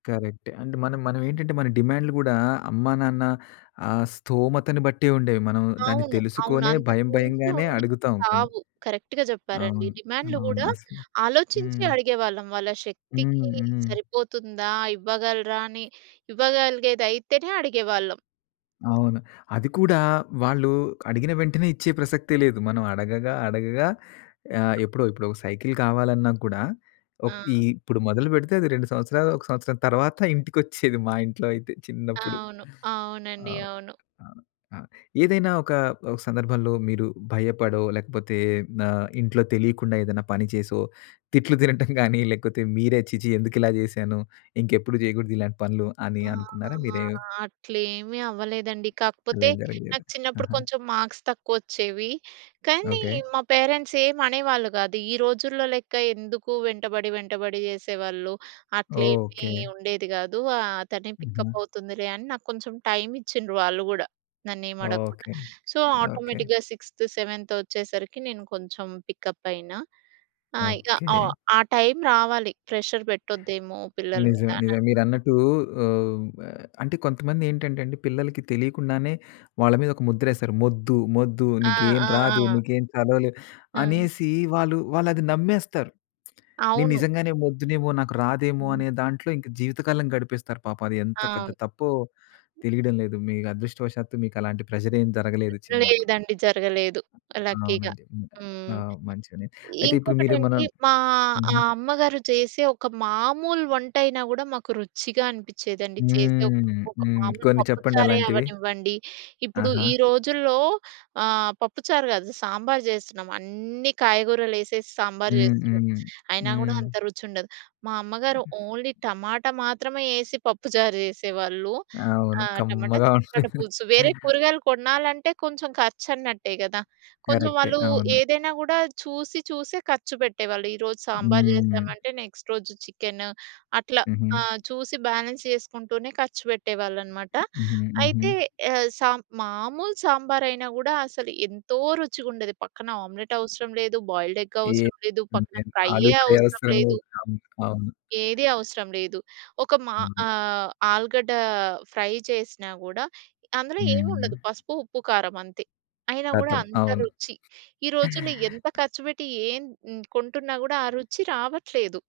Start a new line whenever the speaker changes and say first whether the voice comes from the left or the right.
left: కరెక్టే. అండ్ మన మనవేంటంటే మన డిమాండ్లు గూడా అమ్మా, నాన్న ఆ స్థోమతను బట్టే ఉండేవి. మనం దాన్ని
right: అవును. అవును.
left: తెలుసుకొనే భయం
right: అంతకుమించి
left: భయంగానే
right: ఉండేవి
left: అడుగుతాం కొన్ని.
right: కావు. కరెక్ట్‌గా చెప్పారండి.
left: అవును.
right: డిమాండ్లు
left: అవును.
right: గూడా
left: అసలు.
right: ఆలోచించే
left: హ్మ్.
right: అడిగేవాళ్ళం. వాళ్ళ
left: హ్మ్.
right: శక్తికి
left: హ్మ్.
right: సరిపోతుందా, ఇవ్వగలరా అని, ఇవ్వగలిగేదైతేనే అడిగేవాళ్ళం.
left: అవును. అది కూడా వాళ్ళు అడిగిన వెంటనే ఇచ్చే ప్రసక్తే లేదు. మనం అడగగా అడగగా ఆహ్, ఎప్పుడో ఇప్పుడు ఒక సైకిలు కావాలన్నా కూడా ఒక ఈ
right: ఆ!
left: ఇప్పుడు మొదలు పెడితే అది 2 సంవత్సరాలు, ఒక సంవత్సరం తర్వాత ఇంటికొచ్చేది. మా ఇంట్లో అయితే చిన్నప్పుడు.
right: అవును.
left: ఆ!
right: అవునండి. అవును.
left: ఏదైనా ఒకా, ఒక సందర్భంలో మీరు భయపడో లేకపోతే ఆహ్, ఇంట్లో తెలియకుండా ఏదైనా పని చేసో, తిట్లు తినటం గానీ లేకపోతే మీరే ఛీ! ఛీ! ఎందుకిలా చేశాను ఇంకెప్పుడు జేయకూడదు ఇలాంటి పనులు అని
right: ఆ!
left: అనుకున్నారా? మీరేవ్
right: అట్లేమీ అవ్వలేదండి.
left: అలా
right: కాకపోతే
left: ఏం జరగలేదు.
right: నాకు చిన్నప్పుడు
left: ఆహా!
right: కొంచెం మార్క్స్ తక్కువొచ్చేవి. కానీ
left: ఓకే.
right: మా పేరెంట్స్ ఏం అనేవాళ్ళు గాదు. ఈ రోజుల్లో లెక్క ఎందుకు వెంటబడి వెంటబడి చేసేవాళ్ళు, అట్లేమీ
left: ఓకే.
right: ఉండేది గాదు. ఆహ్, తనే
left: హుహు.
right: పికప్ అవుతుందిలే అని నాకొంచెం టైము ఇచ్చిండ్రు వాళ్ళు గూడా. నన్నేమడగకుండా.
left: ఓకే.
right: So,
left: okay.
right: ఆటోమేటిక్‌గా సిక్స్త్, సెవెంత్ వచ్చేసరికి, నేను కొంచెం పికప్ అయినా. ఆ! ఇక ఆ!
left: ఓకే.
right: ఆ టైము రావాలి. ప్రెషర్ పెట్టొద్దేమో పిల్లల
left: నిజమే నిజమే.
right: మీదానన్
left: మీరన్నట్టూ ఆహ్, హ్మ్. ఆహ్, అంటే కొంతమందేంటంటే అండి పిల్లలకి తెలియకుండానే వాళ్ళ మీద ఒక ముద్రేస్తారు. "మొద్దు మొద్దు
right: ఆ!
left: నీకేం
right: ఆ!
left: రాదు,
right: ఆ!
left: నీకేం చదవలేవు."
right: ఆ!
left: అనేసి వాళ్ళు వాళ్ళది నమ్మేస్తారు. "నేను
right: అవును.
left: నిజంగానే మొద్దునేమో, నాకు రాదేమో"
right: హ్మ్.
left: అనే దాంట్లో ఇంకా జీవితకాలం గడిపేస్తారు పాపం. అది ఎంత పెద్ద
right: అవును.
left: తప్పో తెలియడం లేదు. మీ అదృష్టవశాత్తు మీకలాంటి ప్రెషర్ ఏమి జరగలేదు చిన్నప్పుడు.
right: లేదండి. జరగలేదు లక్కీగా.
left: అవునండి.
right: హ్మ్.
left: ఆహ్, మంచిగనే అయితే ఇప్పుడు మీరేమన్నా
right: ఇంకొకటండి, మా
left: హుహు.
right: అమ్మగారు చేసే ఒక మామూలు వంటయినా గూడా మాకు రుచిగా అనిపిచ్చేదండి. చేసేవ్
left: హ్మ్.
right: ఒక
left: హ్మ్
right: మామూలు
left: కొన్ని చెప్పండి
right: పప్పుచారే
left: అలాంటివి?
right: అవ్వనివ్వండి. ఇప్పుడు
left: ఆహా!
right: ఈ రోజుల్లో ఆహ్, పప్పుచారు గాదు. సాంబారు జేస్తున్నాం. అన్నీ కాయగూరలేసేసి సాంబారు
left: హ్మ్,
right: జేస్తున్నాం.
left: హ్మ్.
right: అయినా గూడా
left: హ్మ్.
right: అంత రుచుండదు. మా అమ్మగారు ఓన్లీ టమాటా మాత్రమే యేసి పప్పుచారు జేసేవాళ్ళు.
left: అవును.
right: ఆ! టమాటా,
left: కమ్మగా
right: చింత పండు
left: ఉండేది.
right: పులుసు వేరే కూరగాయలు కొనాలంటే కొంచెం ఖర్చు అన్నట్టే కదా! కొంచెం
left: కరెక్టే.
right: వాళ్ళు
left: అవును.
right: ఏదైనా గూడా చూసి, చూసే ఖర్చు పెట్టేవాళ్ళు. ఈరోజు సాంబారు
left: హ్మ్.
right: జేసామంటే నెక్స్ట్ రోజు చికెను. అట్లా
left: హుహు.
right: ఆహ్, చూసి బ్యాలెన్స్ చేసుకుంటూనే ఖర్చు పెట్టేవాళ్ళనమాట.
left: హుహు. హుహు.
right: అయితే ఆహ్, సాం మామూలు సాంబారయినా గూడా అసలు ఎంతో రుచిగుండేది. పక్కన ఆమ్లెటు అవసరం లేదు. బాయిల్డ్ ఎగ్
left: ఏ
right: అవసరం లేదు. పక్కన
left: ఎంతైనా ఆలు
right: ఫ్రైయ్యే
left: ఫ్రై
right: అవసరం
left: అవసరం
right: లేదు.
left: లేదు. అవును. అవును.
right: ఏది అవసరం లేదు. ఒక మా
left: అవును.
right: ఆహ్, ఆలుగడ్డ ఫ్రై చేసినా గూడా అందులో ఏముండదు
left: హ్మ్.
right: పసుపు, ఉప్పు, కారమంతే. అయినా గూడా
left: కతం.
right: అంత
left: అవును.
right: రుచి. ఈరోజుల్లో ఎంత ఖర్చుపెట్టి, ఏం హ్మ్, కొంటున్నా గూడా ఆ రుచి రావట్లేదు.